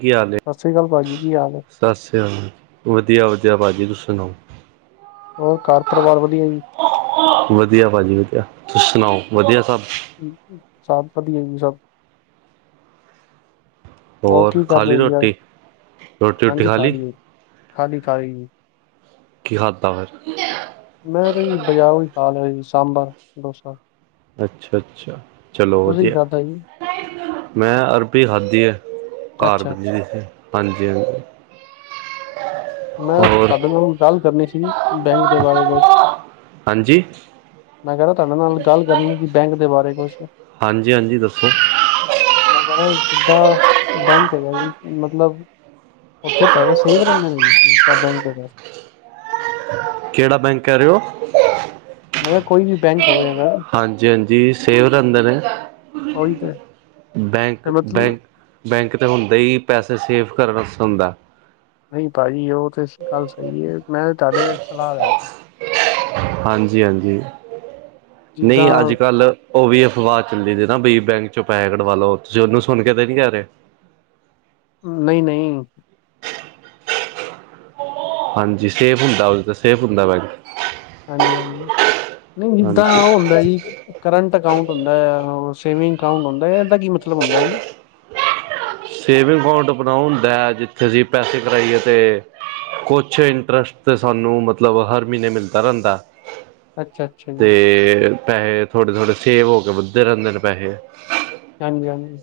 ਕੀ ਹਾਲ ਏ? ਸਾਸਰੀ ਕਾਲ ਭਾਜੀ ਕੀ ਹਾਲ ਐ। ਸਾਸਰੀ ਕਾਲ ਵਦੀਆ-ਵਦੀਆ ਭਾਜੀ ਤੁਸੀਂ ਸੁਨਾਓ ਹੋਰ ਘਰ ਪਰਿਵਾਰ ਵਦੀਆ ਜੀ। ਵਦੀਆ ਭਾਜੀ ਵਦੀਆ, ਤੁਸੀ ਸੁਨਾਓ ਵਦੀਆ ਸਬ। ਸਬ ਵਦੀਆ ਜੀ ਸਬ। ਹੋਰ ਕੀ ਕਰ ਖਾ ਲਈ ਰਏ ਜੀ ਯਾਰ ਰੋਟੀ? ਹਾਂਜੀ ਖਾ ਲਈ ਏ ਖਾਲੀ-ਖਾਲੀ ਜੀ। ਕੀ ਹਾਤਾ ਫੇਰ ਮੈਂ ਤਾਂ ਜੀ ਬਾਜਾਰੋਂ ਈ ਖ਼ਾ ਲਿਆ ਜੀ ਸਾਂਬਰ, ਡੋਸਾ। ਅੱਛਾ-ਅੱਛਾ, ਚਲੋ ਤੁਸੀਂ ਕੀ ਵਦੀਆ। ਖਾਧਾ ਜੀ ਮੈਂ ਅਰਬੀ ਖਾਦੀ ਐ ਘਰ ਅੱਛਾ ਬਨੀ ਅੱਛਾ ਹੋਈ। ਹਾਂਜੀ-ਹਾਂਜੀ। ਮੈਂ ਹੋਰ ਤੁਆਡੇ ਨਾਲ ਗੱਲ ਕਰਨੀ ਸੀ ਬੈਂਕ ਦੇ ਬਾਰੇ ਕੁਛ। ਜੀ। ਮੈਂ ਕੈ ਰੇਆਂ ਤੁਆਡੇ ਨਾਲ ਗੱਲ ਕਰਨੀ ਸੀ ਬੈਂਕ ਦੇ ਬਾਰੇ ਕੁਛ। ਹਾਂਜੀ-ਹਾਂਜੀ ਦੱਸੋ ਮੈਂ ਕੈ ਰੇਆਂ ਸਿੱਦਾ ਬੈਂਕ ਤੇ ਗਿਆ ਜੀ ਮਤਲਬ ਉੱਥੇ ਪੈਸੇ ਸੇਫ ਰਹਿੰਦੇ ਨੇ [unintelligible] ਬੈਂਕ ਹੈਗਾ। ਕਿਹੜਾ ਬੈਂਕ ਕਹਿ ਰੇ ਉ? ਮੈਂ ਕਿਹਾ ਕੋਈ ਵੀ ਬੈਂਕ ਹੋਵੇ ਹਾਂਜੀ- ਅਗਰ ਹਾਂਜੀ ਸੇਵ ਰਹਿੰਦੇ ਨੇ। ਉਹੀ ਤੇ ਤੇ ਬੈਂਕ, ਮਤਲਬ ਬੈਂਕ, ਬੈਂਕ ਤਾਂ ਹੁੰਦੇ ਹੀ ਪੈਸੇ ਸੇਵ ਕਰਨ ਆਸੇ ਹੁੰਦਾਂ। ਨਹੀਂ ਭਾਜੀ ਉਹ ਤੇ ਗੱਲ ਸਹੀ ਹੈ ਮੈਂ ਤੁਹਾਡੇ ਸਲਾਹ ਲੈ ਰਹਾਂ। ਹਾਂਜੀ- ਹਾਂਜੀ ਨਹੀਂ ਜਿੱਦਾਂ ਅੱਜ-ਕੱਲ ਉਹ ਵੀ ਅਫਵਾਹ ਚੱਲੀ ਦੀ ਨਾ ਬੀ ਬੈਂਕ ਚੋਂ ਪੈਸੇ ਕਢਵਾ ਲੋ, ਤੁਸੀਂ ਉਹਨੂੰ ਸੁਣ ਕੇ ਤੇ ਨੀ ਕਹਿ ਰਹੇ। ਨਹੀਂ-ਨਹੀਂ। ਹਾਂਜੀ ਸੇਫ ਹੁੰਦਾ ਉਹਦੇ ਤੇ ਸੇਫ ਹੁੰਦਾ ਬੈਂਕ। ਹਾਂਜੀ-ਹਾਂਜੀ ਨਹੀਂ ਜਿੱਦਾਂ ਹਾਂਜੀ ਉਹ ਹੁੰਦਾ ਜੀ ਕਰੰਟ ਅਕਾਊਂਟ ਹੁੰਦਾ ਹੈ, ਹੋਰ ਸੇਵਿੰਗ ਅਕਾਊਂਟ ਹੁੰਦਾ ਐ, ਇਹਦਾ ਕੀ ਮਤਲਬ ਹੁੰਦਾ ਜੀ। ਸੇਵਿੰਗ ਅਕਾਊਂਟ ਬਣਾਉ ਹੁੰਦਾ ਹੈ ਜਿੱਥੇ ਅਸੀਂ ਪੈਸੇ ਕਰਈਏ ਤੇ ਕੁਛ ਇੰਟਰਸਟ ਤੇ ਸਾਨੂੰ ਮਤਲਬ ਹਰ ਮਹੀਨੇ ਮਿਲਦਾ ਰਹਿੰਦਾਂ। ਅੱਛਾ ਅੱਛਾ ਜੀ ਤੇ ਪੈਸੇ ਥੋੜੇ-ਥੋੜੇ ਸੇਵ ਹੋ ਕੇ ਵੱਧਦੇ ਰਹਿੰਦੇ ਨੇ ਪੈਸੇ। ਹਾਂਜੀ-ਹਾਂਜੀ।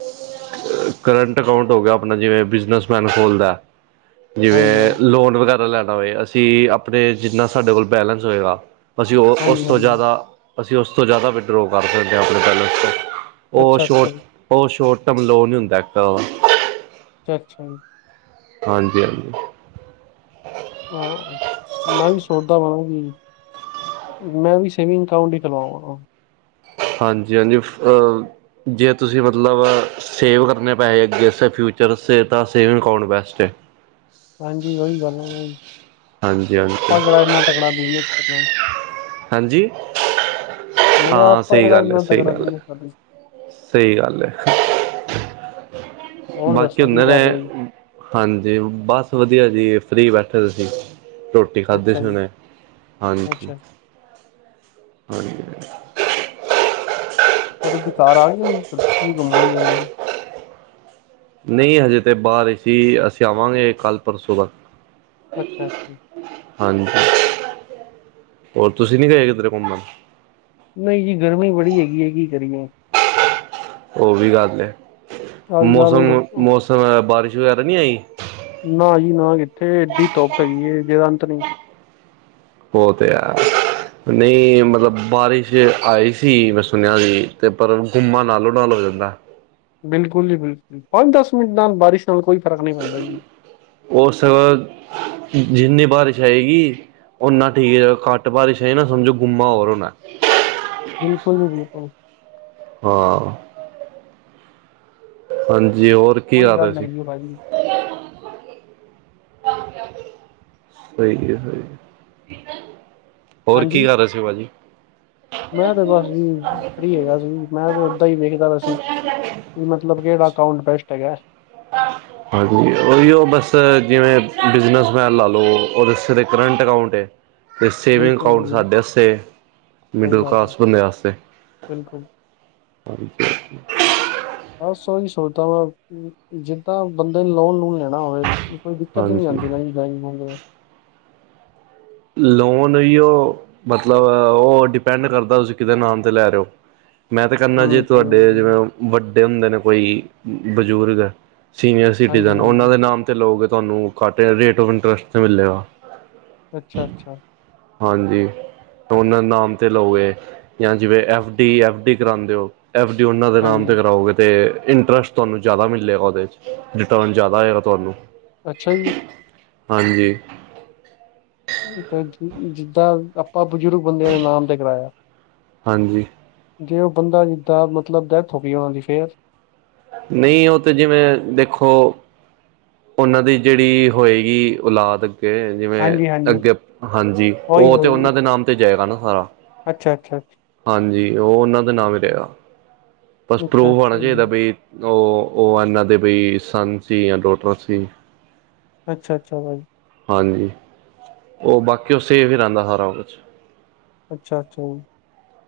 ਕਰੰਟ ਅਕਾਊਂਟ ਹੋ ਗਿਆ ਆਪਣਾ ਜਿਵੇਂ ਬਿਜਨਸਮੈਨ ਖੋਲਦਾ ਐ। ਹਾਂਜੀ ਜਿਵੇਂ ਹਾਂਜੀ ਲੋਨ ਵਗੈਰਾ ਲੈਣਾ ਹੋਵੇ, ਅਸੀਂ ਆਪਣੇ ਜਿੰਨਾ ਸਾਡੇ ਕੋਲ ਬੈਲੇਸ ਹੋਏਗਾ। ਅਸੀਂ ਉਹ ਉਸ ਹਾਂਜੀ ਤੋਂ ਹਾਂਜੀ ਜ਼ਿਆਦਾ ਅਸੀਂ ਉਸ ਤੋਂ ਜ਼ਿਆਦਾ ਵਿਡਰੋਅ ਕਰ ਸਕਦੇ ਹਾਂ ਆਪਣੇ ਬੈਲੇਸ ਚ। ਓਹ ਅੱਛਾ ਅੱਛਾ ਸ਼ੋਰਟ ਜੀ ਓਹ ਸ਼ੋਰਟ ਟਰਮ ਲੋਨ ਹੀ ਹੁੰਦਾ ਇੱਕ ਅੱਛਾ ਜੀ। ਹਾਂਜੀ-ਹਾਂਜੀ। ਹਾਂ ਮੈਂ ਵੀ ਸੋਚਦਾ ਵਾਂ ਕੀ ਮੈਂ ਵੀ ਸੇਵਿੰਗ ਅਕਾਊਂਟ ਹੀ ਖੁਲਵਾਵਾਂਗਾ। ਹਾਂਜੀ-ਹਾਂਜੀ ਫਹ ਜੇ ਤੁਸੀਂ ਮਤਲਬ ਸੇਵ ਕਰਨੇ ਪੈੇਸੇ ਅੱਗੇ ਆਸਤੇ ਫਿਊਚਰ ਵਾਸਤੇ ਤਾਂ ਸੇਵਿੰਗ ਅਕਾਊਂਟ ਬੈਸਟ ਹੈ। ਹਾਂਜੀ ਓਹੀ ਗੱਲ ਆ ਹਾਂਜੀ ਹਾਂਜੀ ਆਪਾਂ ਕਿਹੜਾ ਇਨਾ ਤਕੜਾ ਬਿਜਨਸ ਕਰਨਾ‌। ਹਾਂਜੀ ਮੈਂ ਕਿਹਾ ਹਾਂ ਆਪਾਂ ਸਹੀ ਕਿਹੜਾ ਗੱਲ ਹੈ, ਇੰਨਾ ਸਹੀ ਤਕੜਾ ਗੱਲ ਹੈ। ਬਿਜਨਸ ਕਰਨਾ ਸਹੀ ਗੱਲ ਹੈ। ਹੋਰ ਬਾਕੀ ਦੱਸੋ ਕੀ ਹੁੰਦੇ ਕਰ ਰਹੇ ਹੋ ਜੀ ਨੇ ਹਾਂਜੀ ਬਸ ਵਧੀਆ ਜੀ ਫਰੀ ਬੈਠੇ ਦੇ ਸੀ ਰੋ ਰੋਟੀ ਖਾਦੀ ਅੱਛਾ ਸੀ ਜੀ ਹੁਣੇ ਹਾਂਜੀ। ਅੱਛਾ ਹਾਂਜੀ। ਚਲ ਦੁਕਾਰਾਰ ਆ ਗਿਆ ਜੀ ਤੜਕੀ ਗੁੰਮਣ ਦੀ। ਨਹੀਂ ਹਜੇ ਤੇ ਬਾਹਰ ਹੀ ਸੀ ਅਸੀਂ ਆਵਾਂਗੇ ਕੱਲ ਪਰਸੋਂ ਤੱਕ। ਅੱਛਾ ਅੱਛਾ ਹਾਂਜੀ ਹੋਰ ਤੁਸੀਂ ਨੀ ਗਏ ਕਿਧਰੇ ਘੁੰਮਣ। ਨਹੀਂ ਜੀ ਗਰਮੀ ਬੜੀ ਹੈਗੀ ਹੈ ਕੀ ਕਰੀਏ। ਓਹ ਵੀ ਗੱਲ ਹੈ ਅੱਜ ਕੱਲ ਮੌਸਮ-ਮੌਸਮ ਬਾਰਿਸ਼ ਵਗੈਰਾ ਨਹੀਂ ਆਈ। ਨਾ ਜੀ ਨਾ ਕਿੱਥੇ ਐਡੀ ਧੁੱਪ ਹੈਗੀ ਹੈ ਜੀਦਾ ਅੰਤ ਨੀ। ਓ ਤੇ ਹੈ। ਨਹੀਂ ਮਤਲਬ ਬਾਰਿਸ਼ ਆਈ ਸੀ ਮੈਂ ਸੁਣਿਆ ਸੀ, ਤੇ ਪਰ ਗੁੰਮਾ ਨਾਲੋਂ ਨਾਲ ਹੋ ਜਾਂਦਾ ਏ। ਬਿਲਕੁਲ ਜੀ ਬਿਲਕੁਲ ਪੰਜ, ਦਸ ਮਿੰਟ ਨਾਲ ਬਾਰਿਸ਼ ਨਾਲ ਕੋਈ ਫ਼ਰਕ ਨਹੀਂ ਪੈਂਦਾ ਜੀ। ਉਸ ਜਿੰਨੀ ਬਾਰਿਸ਼ ਆਏਗੀ ਓਨਾ ਠੀਕ ਜੇ ਘਟ ਬਾਰਿਸ਼ ਆਈ ਨਾ ਸਮਝੋ ਗੁੰਮਾ ਹੋਰ ਹੋਣਾ ਐ। ਬਿਲਕੁਲ ਜੀ ਬਿਲਕੁਲ। ਹਾਂ। ਹਾਂਜੀ ਹੋਰ ਕੀ ਕੋਈ ਕਰ ਗੱਲ ਰਹੇ ਸੀ ਨਹੀਂ ਜੀ ਭਾਜੀ ਹੋਰ ਕੀ ਹਾਂਜੀ ਕਰ ਰਹੇ ਸੀ ਭਾਜੀ ਮੈਂ ਤੇ ਬਸ ਜੀ ਫ੍ਰਰੀ ਹੈਗਾ ਸੀ ਮੈਂ ਤੇ ਓਦਾਂ ਹੀ ਵੇਖਦਾ ਵੈਸੀ [unintelligible] ਮਤਲਬ ਕਿਹੜਾ ਅਕਾਉਂਟ ਬੈਸਟ ਹੈਗਾ [unintelligible] ਹਾਂਜੀ ਓਹੀ ਓਹ ਬਸ ਜਿਵੇਂ ਬਿਜਨਸਮੈਨ ਲਾ ਲਓ ਉਹਦੇ ਸਾਰੇ ਕਰੰਟ ਅਕਾਊਂਟ ਹੈ ਤੇ ਸੇਵਿੰਗ ਬਿਲਕੁਲ ਅਕਾਊਂਟ ਜੀ ਸਾਡੇ ਵਾਸਤੇ, ਸਹੀ ਮਿਡਲ ਗੱਲ ਹੈ ਕਲਾਸ ਬੰਦੇ ਵਾਸਤੇ ਬਿਲਕੁਲ ਹਾਂਜੀ ਬਸ ਓਹੀ ਸੋਚਦਾ ਵਾਂ, ਜਿੱਦਾਂ ਬੰਦੇ ਨੇ ਲੋਨ ਲੂਨ ਲੈਣਾ ਨਾ ਹੋਵੇ ਕੋਈ ਦਿੱਕਤ ਨੀ ਹਾਂਜੀ ਆਂਦੀ, ਬੈਂਕ ਬੂੰਕ ਦੇ ਲੋਨ ਹੀ ਓਹ, ਮਤਲਬ ਓਹ ਡਿਪੈਂਡ ਕਰਦਾ ਤੁਸੀਂ ਕਿਹਦੇ ਨਾਂ ਤੇ ਲੈ ਰਹੇ ਹੋ ਮੈਂ ਤਾਂ ਕਹਿਨਾ ਜੇ ਹੂੰ ਸਹੀ ਤੁਹਾਡੇ ਗੱਲ ਜਿਵੇਂ ਹੈ। ਵੱਡੇ ਹੁੰਦੇ ਨੇ ਕੋਈ ਬਜ਼ੁਰਗ ਸੀਨੀਅਰ ਹਾਂਜੀ ਸਿਟੀਜਨ, ਉਹਨਾਂ ਹਾਂਜੀ ਦੇ ਨਾਮ ਤੇ ਲਓਗੇ ਤੁਹਾਨੂੰ ਘੱਟ ਰੇਟ ਔਫ ਇੰਟਰਸਟ 'ਤੇ ਮਿਲੇਗਾ। ਅੱਛਾ ਅੱਛਾ ਹਾਂਜੀ ਉਹਨਾਂ ਨਾਮ ਤੇ ਲਓਗੇ, ਜਾਂ ਜਿਵੇਂ ਐਫ ਡੀ ਐਫ ਡੀ ਕਰਾਉਂਦੇ ਹੋ ਐਫ ਡੀ ਓਨਾ ਦੇ ਨਾਮ ਤੇ ਹਾਂਜੀ ਕਰਾਓਗੇ ਤੇ ਇੰਟਰਸਟ ਤੁਹਾਨੂੰ ਜ਼ਿਆਦਾ ਮਿਲੇਗਾ ਓਹਦੇ ਚ, ਰਿਟਰਨ ਜ਼ਿਆਦਾ ਆਏਗਾ ਤੁਹਾਨੂੰ ਅੱਛਾ ਜੀ ਹਾਂਜੀ ਤੇ ਜਿੱਦਾਂ ਆਪਾਂ ਬਜ਼ੁਰਗ ਬੰਦਿਆਂ ਦੇ ਨਾਮ ਤੇ ਕਰਾਇਆ ਹਾਂਜੀ ਜੇ ਉਹ ਬੰਦਾ ਜਿੱਦਾਂ ਮਤਲਬ ਡੈਥ ਹੋ ਗਈ ਉਹਨਾਂ ਦੀ ਫੇਰ ਨਹੀਂ ਉਹ ਤੇ ਜਿਵੇਂ ਦੇਖੋ ਉਹਨਾਂ ਦੀ ਜਿਹੜੀ ਹੋਏਗੀ ਔਲਾਦ ਅੱਗੇ ਜਿਵੇਂ ਹਾਂਜੀ ਹਾਂਜੀ ਅੱਗੇ ਹਾਂਜੀ ਉਹ ਉਹੀ ਤੇ ਉਹੀ ਉਹਨਾਂ ਦੇ ਨਾਮ ਤੇ ਜਾਏਗਾ ਨਾ ਸਾਰਾ ਅੱਛਾ ਅੱਛਾ ਅੱਛਾ ਹਾਂਜੀ ਉਹ ਉਹਨਾਂ ਦਾ ਨਾਂਵ ਵੀ ਰਹੇਗਾ, ਬਸ ਅੱਛਾ ਪ੍ਰੂਫ ਹੋਣਾ ਅੱਛਾ ਜੀ ਚਾਹੀਦਾ ਬੀ ਉਹ ਉਹ ਇਹਨਾਂ ਦੇ ਬਈ ਸੰਨ ਸੀ ਜਾਂ ਡੋਟਰ ਸੀ ਅੱਛਾ ਅੱਛਾਾ ਓ ਹਾਂਜੀ ਉਹ ਬਾਕੀ ਉਹ ਸੇਫ ਹੀ ਰਹਿੰਦਾ ਸਾਰਾ ਕੁਛ ਅੱਛਾ ਅੱਛਾ ਜੀ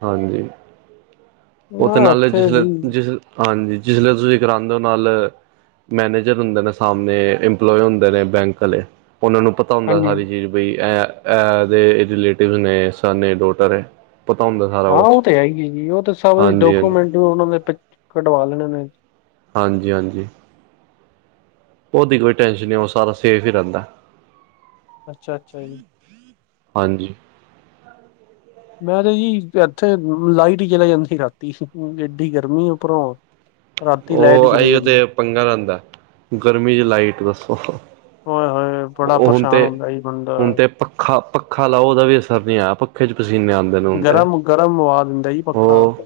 ਹਾਂਜੀ ਉਹ ਤੇ ਮੈਂ ਨਾਲ ਉੱਥੇ ਜਿਸਲੇ ਜੀ ਜਿਸ ਹਾਂਜੀ ਜਿਸਲੇ ਤੁਸੀਂ ਕਰਾਂਉਦੇ ਹੋ ਨਾਲ ਮੈਨੇਜਰ ਹੁੰਦੇ ਨੇ ਸਾਹਮਣੇ ਇੰਪਲੋਏ ਹੁੰਦੇ ਨੇ ਬੈਂਕ ਵਾਲੇ ਉਹਨਾਂ ਨੂੰ ਪਤਾ ਪਤਾ ਹੁੰਦਾ ਹਾਂਜੀ ਸਾਰੀ ਚੀਜ਼ ਬਈ ਇਹ ਇਹਦੇ ਰਿਲੇਟਿਵ ਨੇ, ਸੰਨ ਏ ਡੋਟਰ ਹੈ ਪਤਾ ਹੁੰਦਾ ਸਾਰਾ ਹਾਂ ਕੁਛ ਉਹ ਤੇ ਹੈ ਹੀ, ਉਹ ਤੇ ਸਭ ਹਾਂਜੀ ਹਾਂਜੀ ਡਾਕੂਮੈਂਟ ਉਹਨਾਂ ਦੇ ਕਢਵਾ ਲੈਣੇ ਨੇ ਹਾਂਜੀ ਹਾਂਜੀ ਉਹਦੀ ਕੋਈ ਟੈਨਸ਼ਨ ਨਹੀਂ ਉਹ ਸਾਰਾ ਸੇਫ ਹੀ ਰਹਿੰਦਾ ਅੱਛਾ ਅੱਛਾ ਜੀ ਹਾਂਜੀ [inaudible] ਮੈਂ ਤੇ ਜੀ, ਇੱਥੇ ਲਾਈਟ ਹੀ ਚਲੇ ਜਾਂਦੀ ਰਾਤੀ ਏਡੀ ਗਰਮੀ ਉਪਰੋਂ ਉਹ ਆਈ ਓ ਤੇ ਪੰਗਾ ਰਹਿੰਦਾ, ਗਰਮੀ ਚ ਲਾਈਟ ਦੱਸੋ। ਹੋਏ ਹੋਏ ਬੜਾ ਉਹ ਹੁਣ ਪਰੇਸ਼ਾਨ ਤੇ ਹੁੰਦਾ ਈ ਬੰਦਾ। ਹੁਣ ਤੇ ਪੱਖਾ ਪੱਖਾ ਲਾਓ ਉਹਦਾ ਵੀ ਅਸਰ ਨਹੀਂ ਆਇਆ ਪੱਖੇ ਚ ਪਸੀਨੇ ਆਂਦੇ। ਗਰਮ-ਗਰਮ ਵਾਅ ਦਿੰਦਾ ਈ ਪੱਖਾ। ਉਹ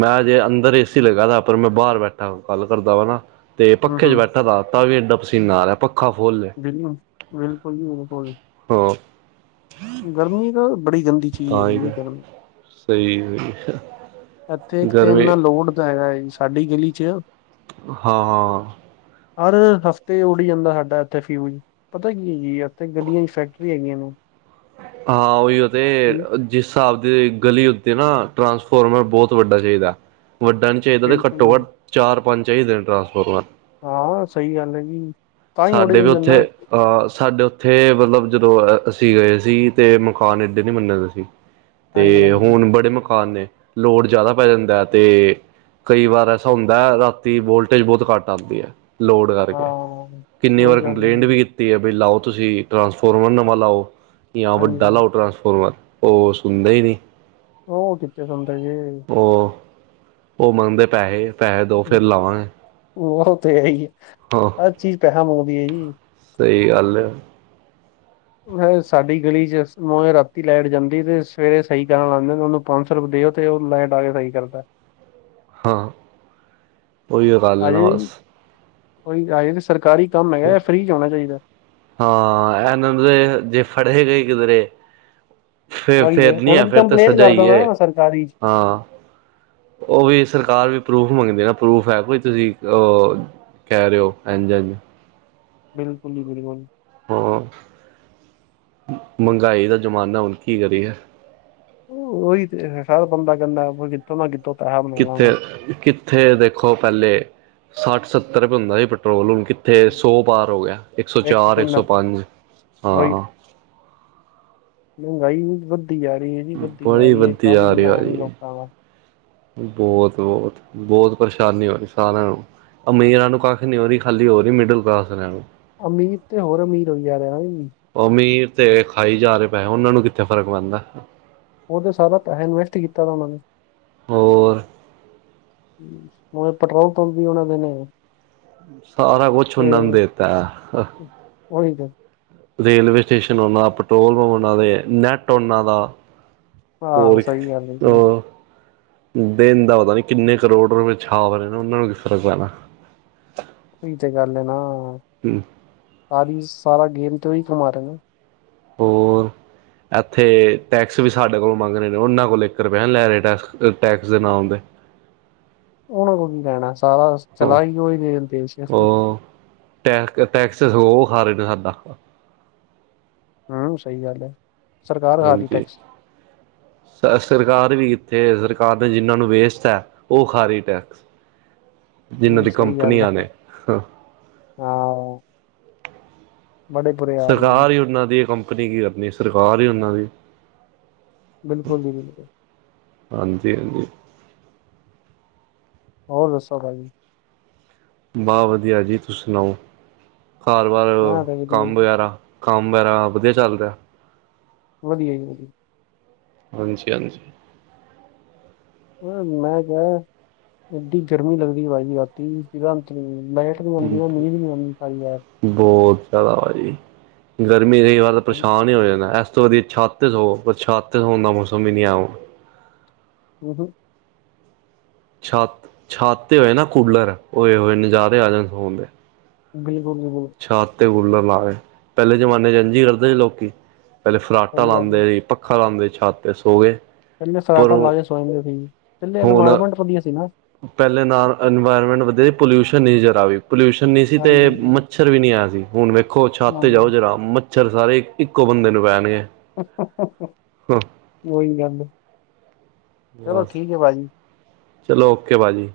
ਮੈਂ ਜੇ ਅੰਦਰ ਏ-ਸੀ ਲਗਾਦਾ ਪਰ ਮੈਂ ਬਾਹਰ ਬੈਠਾ ਗੱਲ ਕਰਦਾ ਵਾ ਨਾ। ਤੇ ਪੱਖੇ ਚ ਹੂੰ ਬੈਠਾ ਤਾਂ ਵੀ ਏਨਾ ਪਸੀਨਾ ਆ ਰਿਹਾ ਪੱਖਾ ਫੁੱਲ ਏ ਬਿਲਕ ਬਿਲਕੁਲ ਜੀ ਬਿਲਕੁਲ। ਹਾਂ। ਗਰਮੀ ਤਾਂ ਬੜੀ ਗੰਦੀ ਚੀਜ਼ ਤਾਂ ਹੀ ਹੈਗੀ ਜੀ ਕਿਹਾ, ਗਰਮੀ ਸਹੀ ਵੀ ਆ। ਇੱਥੇ ਇੱਕ ਤੇ ਇੰਨਾ ਲੋਡ ਦਾ ਹੈਗਾ ਏ ਸਾਡੀ ਗਲੀ ਚ। ਹਾਂ। ਹਰ ਹਫ਼ਤੇ ਉਡ ਹੀ ਜਾਂਦਾ ਸਾਡਾ ਇੱਥੇ ਫਿਊਜ਼। ਪਤਾ ਕੀ ਐ ਜੀ ਇੱਥੇ ਗਲੀਆਂ ਚ ਫੈਕਟਰੀਆਂ ਹੈਗੀਆਂ ਨੇ। ਹਾਂ ਓਹੀਓ ਤੇ ਹੂੰ, ਜਿਸ ਹਿਸਾਬ ਦੇ ਗਲੀ ਉੱਤੇ ਨਾ ਟਰਾਂਸਫੋਰਮਰ ਬਹੁਤ ਵੱਡਾ ਚਾਹੀਦਾ, ਵੱਡਾ ਨ ਚਾਹੀਦਾ ਤੇ ਘੱਟੋ ਘੱਟ ਬਿਲਕੁਲ ਚਾਰ ਪੰਜ ਚਾਹੀਦੇ ਨੇ ਟਰਾਂਸਫੋਰਮਰ। ਹਾਂ ਸਹੀ ਗੱਲ ਐ ਜੀ। ਤਾਂ ਹੀ ਉਡ ਸਾਡੇ ਵੀ ਜਾਂਦੇ ਨੇ ਉੱਥੇ ਨਾ ਅਹ ਸਾਡੇੇ ਇੱਥੇ ਮਤਲਬ ਜਦੋਂ ਅਸੀਂ ਗਏ ਸੀ ਤੇ ਮਕਾਨ ਏਡੇ ਨਹੀਂ ਬਣੇ ਦੇ ਸੀ। ਹਾਂਜੀ ਤੇ ਹਾਂਜੀ ਹੁਣ ਬੜੇ ਮਕਾਨ ਨੇ, ਲੋਡ ਜ਼ਿਆਦਾ ਪੈ ਜਾਂਦਾ ਤੇ ਕਈ ਵਾਰ ਐਸਾ ਹੁੰਦਾ ਰਾਤੀ ਵੋਲਟੇਜ ਬਹੁਤ ਘੱਟ ਆਂਦੀ ਐ ਲੋਡ ਕਰਕੇ। ਹਾਂ ਕਿੰਨੀ ਵਾਰ ਉਹੀ ਗੱਲ ਹੈ ਕੰਪਲੇਂਟ ਵੀ ਕੀਤੀ ਐ ਬਈ ਲਾਉ ਤੁਸੀਂ ਟਰਾਂਸਫੋਰਮਰ ਨਵਾਂ ਲਾਉ। ਜਾਂ ਹਾਂਜੀ ਵੱਡਾ ਹਾਂਜੀ ਲਾਉ ਟਰਾਂਸਫੋਰਮਰ ਉਹ ਸੁਣਦੇ ਹੀ ਨਹੀਂ। ਓ ਕਿੱਥੇ ਸੁਣਦੇ ਜੀ। ਓ ਉਹ ਮੰਗਦੇ ਪੈਹੇ। ਉਹ ਤੇ ਹੈ ਹੀ ਐ, ਹਾਂ ਹਰ ਚੀਜ਼ ਪੈਸਾ ਮੰਗਦੀ ਐ ਜੀ। ਸਹੀ ਗੱਲ। ਸਾਡੀ ਗਲੀ ਚ ਨੋ ਰਾਤੀ ਲੈਟ ਜਾਂਦੀ ਤੇ ਸਵੇਰੇ ਸਹੀ ਕਰਨ ਆਂਦੇ ਨੇ ਉਹਨੂੰ। ਪੰਜ ਸੋ ਰੁਪਏ ਦਿਓ ਤੇ ਉਹ ਲਾਈਟ ਆ ਕੇ ਸਹੀ ਕਰਦਾ। ਹਾਂ, ਓਹੀਓ ਗੱਲ ਐ ਨਾ ਬਸ। ਕੋਈ ਆਏ ਤੇ ਸਰਕਾਰੀ ਕੰਮ ਹੈਗਾ ਜਾਂ ਫਰੀ ਚ ਹੋਣਾ ਚਾਹੀਦਾ। ਹਾਂ ਇਹਨਾਂ ਨੂੰ ਜੇ ਫੜੇ ਗਏ ਕਿਧਰੇ। ਫੇਰ ਤੇ ਉਹੀ ਫੇਰ ਨੀ ਆ ਉਹਨਾਂ ਦੀ ਫੇਰ ਤਾਂ ਕੰਪਲੇਂਟ ਸਜ਼ਾ ਕਰ ਹੀ ਐ ਦੇਣਾ ਸਰਕਾਰੀ ਚ ਹਾਂ। ਉਹ ਵੀ ਸਰਕਾਰ ਵੀ ਪਰੂਫ ਮੰਗਦੀ ਨਾ ਪਰੂਫ ਹੈ ਕੋਈ ਤੁਸੀਂ ਅਹ ਕੈਅ ਰਹੇ ਓ ਐਜ ਐਜ। ਬਿਲਕੁਲ ਜੀ ਬਿਲਕੁਲ। ਹਾਂ, ਮੰਗਾਈ ਦਾ ਜ਼ਮਾਨਾ ਹੁਣ ਕੀ ਕਰੀਏ। ਓਹੀ ਤੇ ਹਰ ਬੰਦਾ ਕਹਿੰਦਾ ਆਉਣਾ ਕਿੱਥੋਂ ਪੈ ਕਿੱਥੇ ਕਿੱਥੇ ਦੇਖੋ ਪਹਿਲੇ, ਸੱਠ ਸੱਤਰ ਰੁਪਏ ਹੁੰਦਾ ਸੀ ਪੈਟਰੋਲ ਹੁਣ ਕਿੱ ਕਿੱਥੇ ਸੌ ਪਾਰ ਹੋ ਗਿਆ, ਇੱਕ ਸੌ ਚਾਰ ਇੱਕ ਸੌ ਪੰਜ ਉਹੀ ਹਾਂ। ਮਹਿੰਗਾਈ ਐਨੀ ਵੱਧਦੀ ਜਾ ਰਹੀ ਐ ਜੀ ਵੱਧਦੀ ਜਾ ਬੜੀ ਰਹੀ ਐ ਵੱਧਦੀ ਕੰਮ ਜਾ ਰਹੀ ਐਨਾ ਹੈਨੀ ਭਾਜੀ ਲੋਕਾਂ ਦਾ। ਬਹੁਤ ਬਹੁਤ ਬਹੁਤ ਪਰੇਸ਼ਾਨੀ ਹੋ ਰਹੀ ਸਾਰਿਆਂ ਨੂੰ। ਅਮੀਰਾਂ ਨੂੰ ਕੱਖ ਨਹੀਂ ਹੋ ਰਹੀ, ਖਾਲੀ ਹੋ ਰਹੀ ਮਿਡਲ ਕਲਾਸ ਵਾਲਿਆਂ ਨੂੰ। ਅਮੀਰ ਤੇ ਹੋਰ ਅਮੀਰ ਹੋਈ ਜਾ ਰਿਹਾ ਐ। ਅਮੀਰ ਤੇ ਖਾਈ ਜਾ ਰਹੇ ਪੈਹੈ, ਉਹਨਾ ਨੂੰ ਕਿੱਥੇ ਫ਼ਰਕ ਪੈਂਦਾ। ਉਹ ਤੇ ਸਾਰਾ ਪੈਹਾ ਇਨਵੈਸਟ ਕੀਤਾ ਦਾ ਉਹਨਾਂ ਨੇ। ਹੋਰ! ਹੋਰ ਪੈਟਰੋਲ ਪੰਪ ਵੀ ਉਹਨਾਂ ਦੇ ਨੇ। ਸਾਰਾ ਕੁਛ ਤੇ ਓਨਾਂ ਨੂੰ ਦੇਤਾ। ਉਹੀ ਤੇ ਰੇਲਵੇ ਸਟੇਸ਼ਨ ਉਹਨਾਂ ਦਾ, ਪੈਟਰੋਲ ਪੰਪ ਉਹਨਾਂ ਦੇ, ਨੈੱਟ ਉਹਨਾਂ ਦਾ ਹਾਂ ਹੋਰ ਸਹੀ ਗੱਲ ਹੈ ਜੀ ਤੋ ਦਿਨ ਦਾ ਪਤਾ ਨਹੀਂ ਕਿੰਨੇ ਕਰੋੜ ਰੁਪਏ ਛਾਪ ਰਹੇ ਨੇ, ਉਹਨਾਂ ਨੂੰ ਕੀ ਫਰਕ ਪੈਣਾ। ਉਈ ਤੇ ਗੱਲ ਨਾ ਹੂੰ। ਆਵੀ ਸਾਰਾ ਗੇਮ ਤੋ ਹੀ ਕਮਾ ਰਹੀਆਂ। ਹੋਰ [inaudible] ਇੱਥੇ ਟੈਕਸ ਵੀ ਸਾਡੇ ਕੋਲ ਮੰਗ ਰਹੇ ਨੇ, ਉਹਨਾਂ ਕੋਲ ਇੱਕ ਰੁਪਇਆ ਨਹੀਂ ਲੈ ਰਹੇ ਟੈਕ ਟੈਕਸ ਦੇ ਨਾਮ ਤੇ। ਓਨਾਂ ਕੋਲ ਕੀ ਲੈਣਾ, ਸਾਰਾ ਉਹ ਚਲਾ ਹੀ ਉਈ ਰਹੇ ਦੇਸ਼। ਉਹ ਟੈਕ ਟੈਕਸ ਉਹ ਖਾ ਰਹੇ ਨੇ ਸਾਡਾ। ਹੂੰ ਸਹੀ ਗੱਲ ਐ। ਹਾਂਜੀ। [inaudible] ਸਰਕਾਰ ਵੀ ਇੱਥੇ, ਸਰਕਾਰ ਨੇ ਜਿਨਾਂ ਨੂੰ ਵੇਸਤ ਐ, ਓ ਖਾ ਰੀ ਟੈਕਸ ਜਿਨ੍ਹਾਂ ਹੂੰ, ਦੀ ਸਹੀ ਗੱਲ ਐ, ਕੰਪਨੀਆਂ ਨੇ ਹਾਂ। ਹਾਂ। ਬੜੇ ਬੁਰੇ ਹਾਲ ਨੇ ਜੀ ਸਰਕਾਰ ਹੀ ਉਹਨਾਂ ਦੀ ਐ, ਕੰਪਨੀ ਕੀ ਆਪਣੀ, ਸਰਕਾਰ ਹੀ ਓਨਾਂ ਦੀ ਬਿਲਕੁਲ ਜੀ ਬਿਲਕੁਲ। ਹਾਂਜੀ -ਹਾਂਜੀ। ਹੋਰ ਦੱਸੋ ਭਾਜੀ? ਬਹ ਵਧੀਆ ਜੀ, ਤੁਸੀਂ ਸੁਣਾਓ, ਘਰ ਬਾਰ ਮੈਂ ਤਾਂ ਵਧੀਆ ਕੰਮ ਵਗੈਰਾ ਕੰਮ ਵਗੈਰਾ ਵਧੀਆ ਚੱਲ ਰਿਹਾ? ਵਧੀਆ ਜੀ ਵਧੀਆ। ਹਾਂਜੀ -ਹਾਂਜੀ। ਮੈਂ ਕਿਹਾ, ਏਡੀ ਗਰਮੀ ਲੱਗਦੀ ਬ ਰਾਤੀ ਸੀਗਾ ਆਉਂਦੀ ਨੀਂਦ ਵੀ ਆਉਂ ਪਾਈ ਐ। ਬਹੁਤ ਜ਼ਿਆਦਾ ਭਾਜੀ, ਗਰਮੀ ਦੀ ਵਾਰ ਤਾਂ ਹਮ, ਪਰੇਸ਼ਾਨ ਹੀ ਹੋ ਜਾਣਾ ਐਸ ਛੱਤ ਤੇ ਸੌਂ ਪਰ ਛੱਤ ਤੇ ਸੋਣ ਦਾ ਮੌਸਮ ਵੀ ਨਹੀਂ ਆਇਆ ਹੁਣ। ਅ, ਹੂੰ ਛਤ -ਛਤ ਤੇ ਹੋਏ ਨਾ ਕੂਲਰ, ਓਏ ਹੋਏ ਨਜ਼ਾਰੇ ਆ ਜਾਣ ਸੋਣ ਦੇ। ਬਿਲਕੁਲ ਜੀ ਬਿਲਕੁਲ। ਛੱਤ ਤੇ ਕੂਲਰ ਲਾਵੇ, ਪਹਿਲੇ ਜ਼ਮਾਨੇ ਚ ਇੰਝ ਹੀ ਕਰਦੇ ਸੀ ਲੋਕੀ, ਪਹਿਲੇ ਫਰਾਟਾ ਸਹੀ ਗੱਲ ਹੈ ਲਾਂਦੇ ਸੀ ਪੱਖਾ ਲਾਂਦੇ ਹੀ ਛੱਤ ਤੇ ਸੋ ਗਏ। ਪਹਿਲੇ ਸਲਾਟਾ ਪਰ ਲਾ ਕੇ ਸੋ ਜਾਂਦੇ ਸੀ, ਪਹਿਲੇ ਹੁਣ ਇਨਵਾਇਰਮੈਂਟ ਵਧੀਆ ਸੀ ਨਾ। ਪਹਿਲੇ ਨਾਰ ਇਨਵਾਇਰਮੈਂਟ ਵਧੀਆ ਸੀ, ਪੋਲਿਊਸ਼ਨ ਨਹੀਂ ਜਰਾ ਵੀ, ਪੋਲਿਊਸ਼ਨ ਨਹੀਂ ਸੀ ਤੇ ਮ ਹਾਂਜੀ ਛਰ ਵੀ ਨਹੀਂ ਹੈ ਸੀ, ਹੁਣ ਵੇਖੋ ਛੱਤ ਤੇ ਜਾਓ ਹਾਂਜੀ। ਜਰਾ ਮੱਛਰ ਸਾਰੇ ਇੱਕੋ ਬੰਦੇ ਨੂੰ ਪੈਣਗੇ। [unintelligible] ਹੂੰ। ਉਈ ਗੱਲ, ਚਲੋ ਬਸ ਠੀਕ ਐ ਭਾਜੀ। ਚਲੋ ਓਕੇ ਭਾਜੀ।